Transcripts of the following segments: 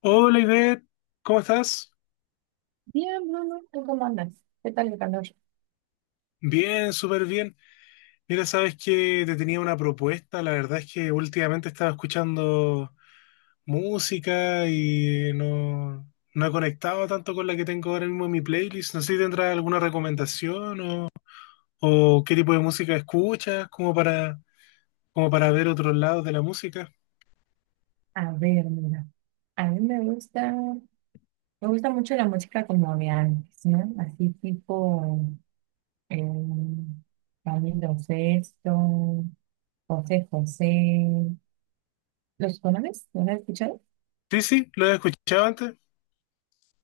Hola Ivette, ¿cómo estás? Bien, Bruno, ¿tú cómo andas? ¿Qué tal el calor? Bien, súper bien. Mira, sabes que te tenía una propuesta. La verdad es que últimamente estaba escuchando música y no he conectado tanto con la que tengo ahora mismo en mi playlist. No sé si tendrás alguna recomendación o qué tipo de música escuchas, como para, como para ver otros lados de la música. A ver, mira, a mí me gusta mucho la música como de antes, ¿no? Así tipo eh, Camilo Sesto, José José. ¿Los conoces? ¿Los has escuchado? Sí, sí, lo he escuchado antes.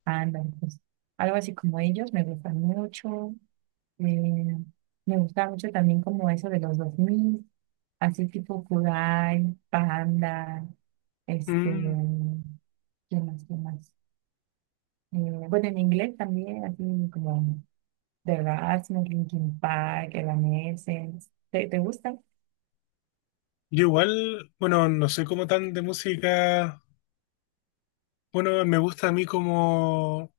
Ándale, pues algo así como ellos me gustan mucho. Eh, Me gusta mucho también como eso de los 2000, así tipo Kudai, Panda, este, Mm, ¿qué más, qué más? Eh, bueno, en inglés también, así como The Rasmus, Linkin Park, Evanescence. ¿Te gustan? yo igual, bueno, no soy como tan de música. Bueno, me gusta a mí como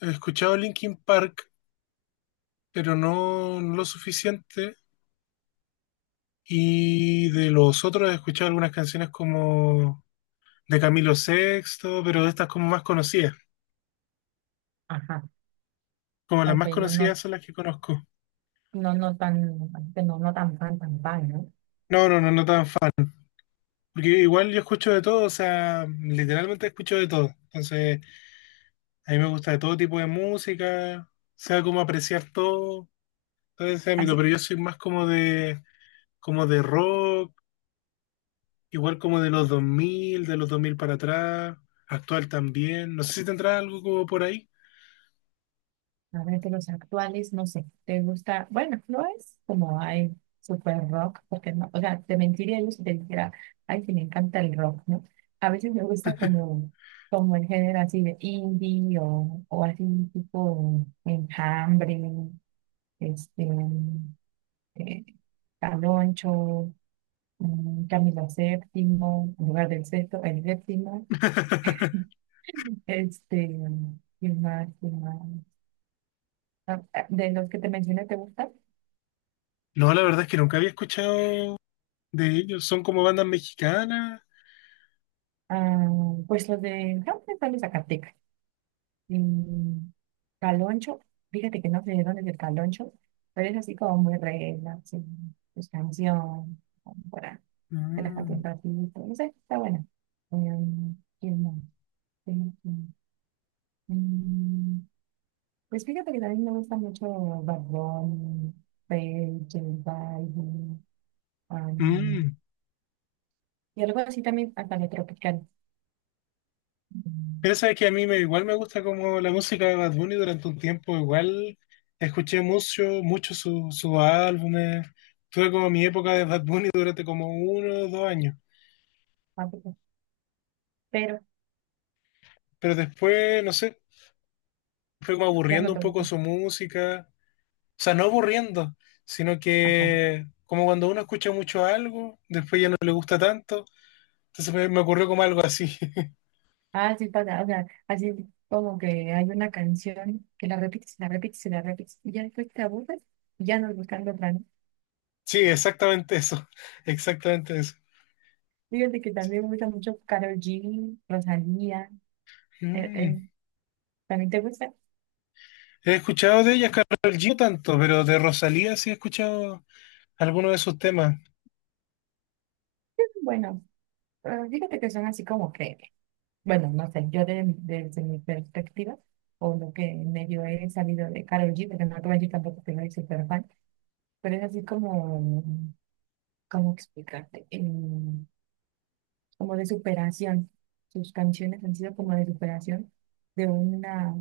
he escuchado Linkin Park, pero no lo suficiente. Y de los otros he escuchado algunas canciones como de Camilo Sexto, pero estas como más conocidas. Ajá, Como las ok, más conocidas son las que conozco. no, no tan, no, tan fan, tan fan, ¿no? No, no, no, no tan fan. Porque igual yo escucho de todo, o sea, literalmente escucho de todo. Entonces, a mí me gusta de todo tipo de música, sea como apreciar todo, todo ese ámbito, Así, pero yo soy más como de rock. Igual como de los 2000 para atrás, actual también. No sé si tendrá algo como por ahí. a ver, de los actuales, no sé, ¿te gusta? Bueno, no es como hay super rock, porque no, o sea, te mentiría yo si te dijera, ay, que me encanta el rock, ¿no? A veces como el género así de indie o así tipo Enjambre, este... eh, Caloncho, Camilo VII, en lugar del sexto, el séptimo, este, ¿quién más? ¿Quién más? De los que te mencioné, ¿te gusta? No, la verdad es que nunca había escuchado de ellos. Son como bandas mexicanas. Ah, pues los de Hambre están de Zacatecas. Mm, Caloncho, fíjate que no sé de dónde es el Caloncho, pero es así como muy regla, sí, pues canción, como para relajarte Mm, un ratito, no sé, está bueno. ¿Quién más? ¿Quién más? Mm, Pues fíjate que también me gusta mucho Bad Bunny, Feid, J Balvin, um, mm. y algo así también, hasta lo tropical, mm, Pero sabes que a mí me, igual me gusta como la música de Bad Bunny durante un tiempo, igual escuché mucho sus álbumes, tuve como mi época de Bad Bunny durante como uno o dos años, África, pero pero después, no sé, fue como ya aburriendo no un poco tanto. su música, o sea, no aburriendo, sino Ajá. que como cuando uno escucha mucho algo, después ya no le gusta tanto, entonces me ocurrió como algo así. Ah, sí pasa, o sea, así como que hay una canción que la repites, y ya después te aburres y ya no buscando otra, ¿no? Sí, exactamente eso, exactamente eso. Fíjate que también me gusta mucho Karol G, Rosalía, eh, Mm. eh, ¿también te gusta? He escuchado de ella, Karol G, no tanto, pero de Rosalía sí he escuchado algunos de sus temas. Bueno, fíjate que son así como que bueno, no sé, yo desde mi perspectiva, o lo que medio he sabido de Karol G, porque no te voy a decir tampoco que soy súper fan, pero es así como, ¿cómo explicarte? Como de superación. Sus canciones han sido como de superación de una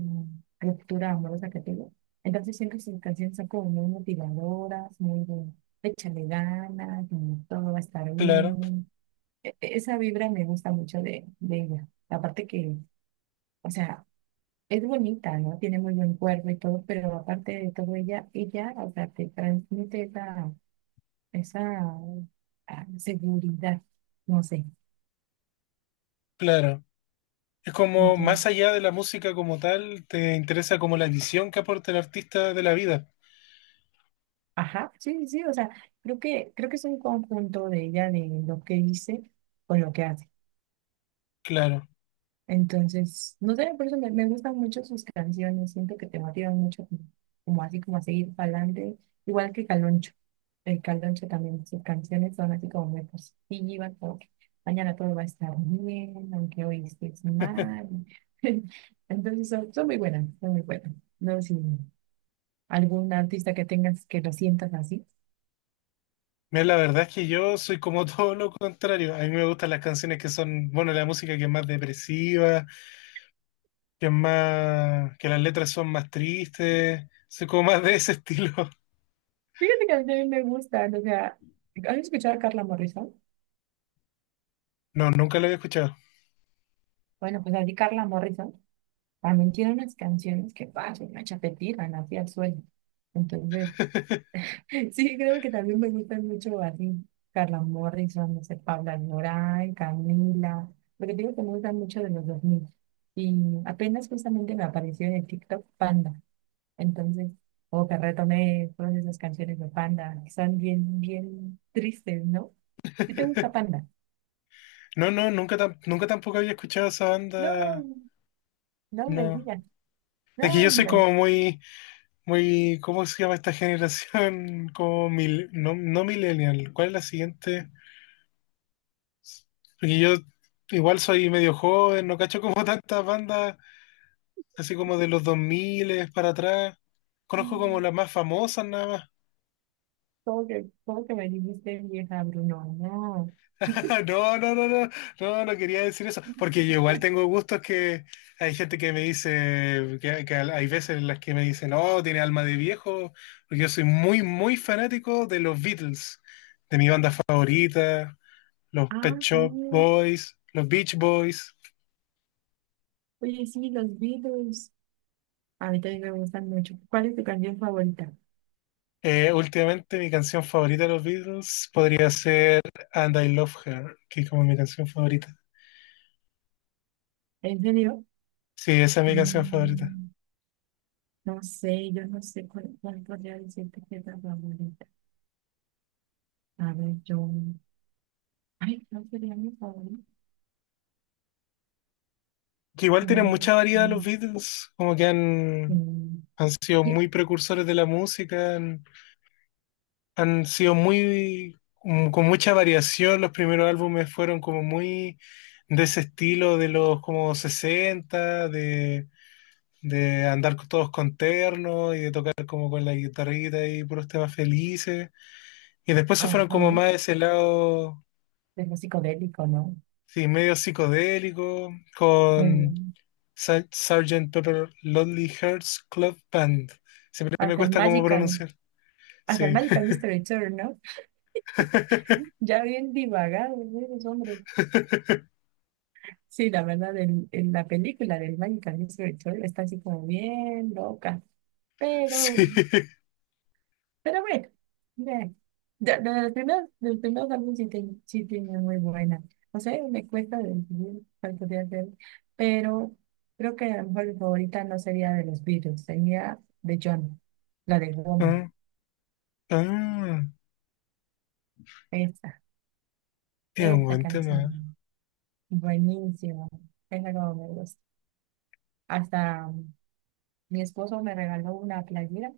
ruptura amorosa que tuvo. Entonces siempre sus canciones son como muy motivadoras, muy de échale ganas, como todo va a estar Claro, bien. Esa vibra me gusta mucho de ella. Aparte que... O sea, es bonita, ¿no? Tiene muy buen cuerpo y todo, pero aparte de todo, ella, o sea, te transmite esa, esa seguridad, no sé. claro. Es como Entonces, más allá de la música como tal, te interesa como la visión que aporta el artista de la vida. ajá, sí, o sea, creo que es un conjunto de ella, de lo que dice con lo que hace. Claro. Entonces, no sé, por eso me gustan mucho sus canciones, siento que te motivan mucho como, como así, como a seguir adelante, igual que Caloncho. El Caloncho también, sus canciones son así como muy positivas, como que mañana todo va a estar bien, aunque hoy estés mal. Entonces, son muy buenas, son muy buenas. No sé si algún artista que tengas que lo sientas así. Mira, la verdad es que yo soy como todo lo contrario. A mí me gustan las canciones que son, bueno, la música que es más depresiva, que es más, que las letras son más tristes. Soy como más de ese estilo. Fíjate que a mí también me gustan, o sea, ¿has escuchado a Carla Morrison? No, nunca lo había escuchado. Bueno, pues así Carla Morrison. También tiene unas canciones que pasan, una chapetita, así al suelo. Entonces, sí, creo que también me gustan mucho así. Carla Morrison, no sé, Paula Alborán, Camila. Lo que digo que me gustan mucho de los 2000 y apenas justamente me apareció en el TikTok Panda. Entonces, como que retomé todas esas canciones de Panda, que son bien, bien tristes, ¿no? ¿Sí te gusta Panda? No, no, nunca, nunca tampoco había escuchado esa banda. No, no me No. digas. Es que No, yo soy hombre. como muy, muy, ¿cómo se llama esta generación? Como mil, no, no millennial. ¿Cuál es la siguiente? Porque yo igual soy medio joven, no cacho como tantas bandas, así como de los 2000 para atrás. Conozco como las más famosas nada más. Cómo que me dijiste vieja, Bruno? No. No, no, no, no, no, no quería decir eso, porque yo igual tengo gustos que hay gente que me dice, que hay veces en las que me dicen, no, tiene alma de viejo, porque yo soy muy, muy fanático de los Beatles, de mi banda favorita, los Ah, Pet sí. Shop Boys, los Beach Boys. Oye, sí, los Beatles. A mí también me gustan mucho. ¿Cuál es tu canción favorita? Últimamente mi canción favorita de los Beatles podría ser And I Love Her, que es como mi canción favorita. ¿En serio? Sí, esa es mi canción favorita. Mm, no sé, yo no sé cuál podría decirte que es la favorita. A ver, yo. Ay, ¿cuál sería mi favorita? Que igual No tienen lo mucha sé. variedad los Beatles, como que han, Mm, han sido ye- muy precursores de la música, han, han sido muy, con mucha variación, los primeros álbumes fueron como muy de ese estilo de los como 60 de andar todos con terno y de tocar como con la guitarrita y puros temas felices, y después se fueron como Ajá. más de ese lado, De lo psicodélico, ¿no? sí, medio psicodélico, con... Mm, Sgt. Pepper Lonely Hearts Club Band. Siempre me hasta el cuesta cómo Magical, pronunciar. hasta el Sí. Magical Mister Tour, ¿no? Ya bien divagado, ¿no? Eres hombre. Sí, la verdad, en la película del Mágica Disco de Chole está así como bien loca. Sí. Pero, pero bueno, ve. De los primeros álbumes sí, sí tiene muy buena. No sé, me cuesta decidir cuál podría ser. Pero creo que a lo mejor mi favorita no sería de los Beatles, sería de John, la de Woman. Ah, ah, Esta, es un esta buen tema. canción. Buenísima. Esa como me gusta. Hasta mi esposo me regaló una playera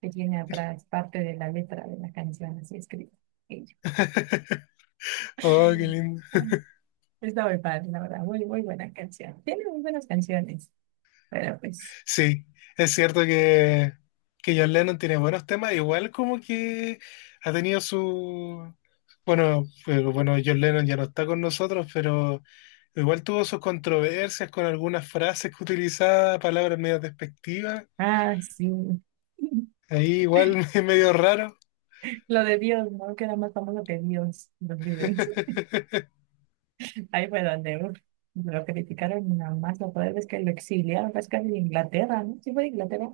que tiene atrás parte de la letra de la canción así escrita. Ella. Oh, qué lindo. Bueno, está muy padre, la verdad, muy, muy buena canción. Tiene muy buenas canciones, pero pues, Sí, es cierto que John Lennon tiene buenos temas, igual como que ha tenido su... Bueno, bueno, John Lennon ya no está con nosotros, pero igual tuvo sus controversias con algunas frases que utilizaba, palabras medio despectivas. ah, sí. Ahí igual es medio raro. Lo de Dios, ¿no? Que era más famoso que Dios, los Beatles. Ahí fue donde uf, lo criticaron nada más, lo peor es que lo exiliaron, es casi de Inglaterra, ¿no? Sí fue de Inglaterra,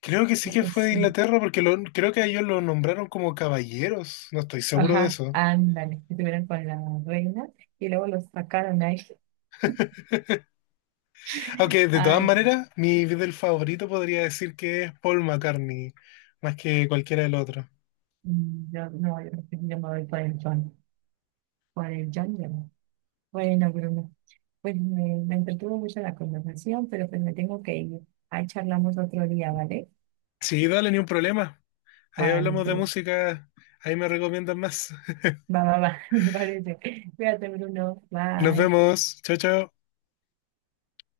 Creo que sí creo que que fue de sí. Inglaterra porque creo que a ellos lo nombraron como caballeros. No estoy seguro de Ajá, eso. ándale, estuvieron con la reina y luego los sacaron ahí. Aunque de todas Ay, maneras, mi Beatle favorito podría decir que es Paul McCartney, más que cualquiera del otro. No, no, yo no tenía más plan, para el John. Bueno, Bruno, pues me entretuvo mucho la conversación, pero pues me tengo que ir. Ahí charlamos otro día, ¿vale? Sí, dale, ni un problema. Ahí Ahora hablamos de pues, música. Ahí me recomiendan más. Va, me parece. Cuídate, Bruno. Nos Bye. vemos. Chao, chao.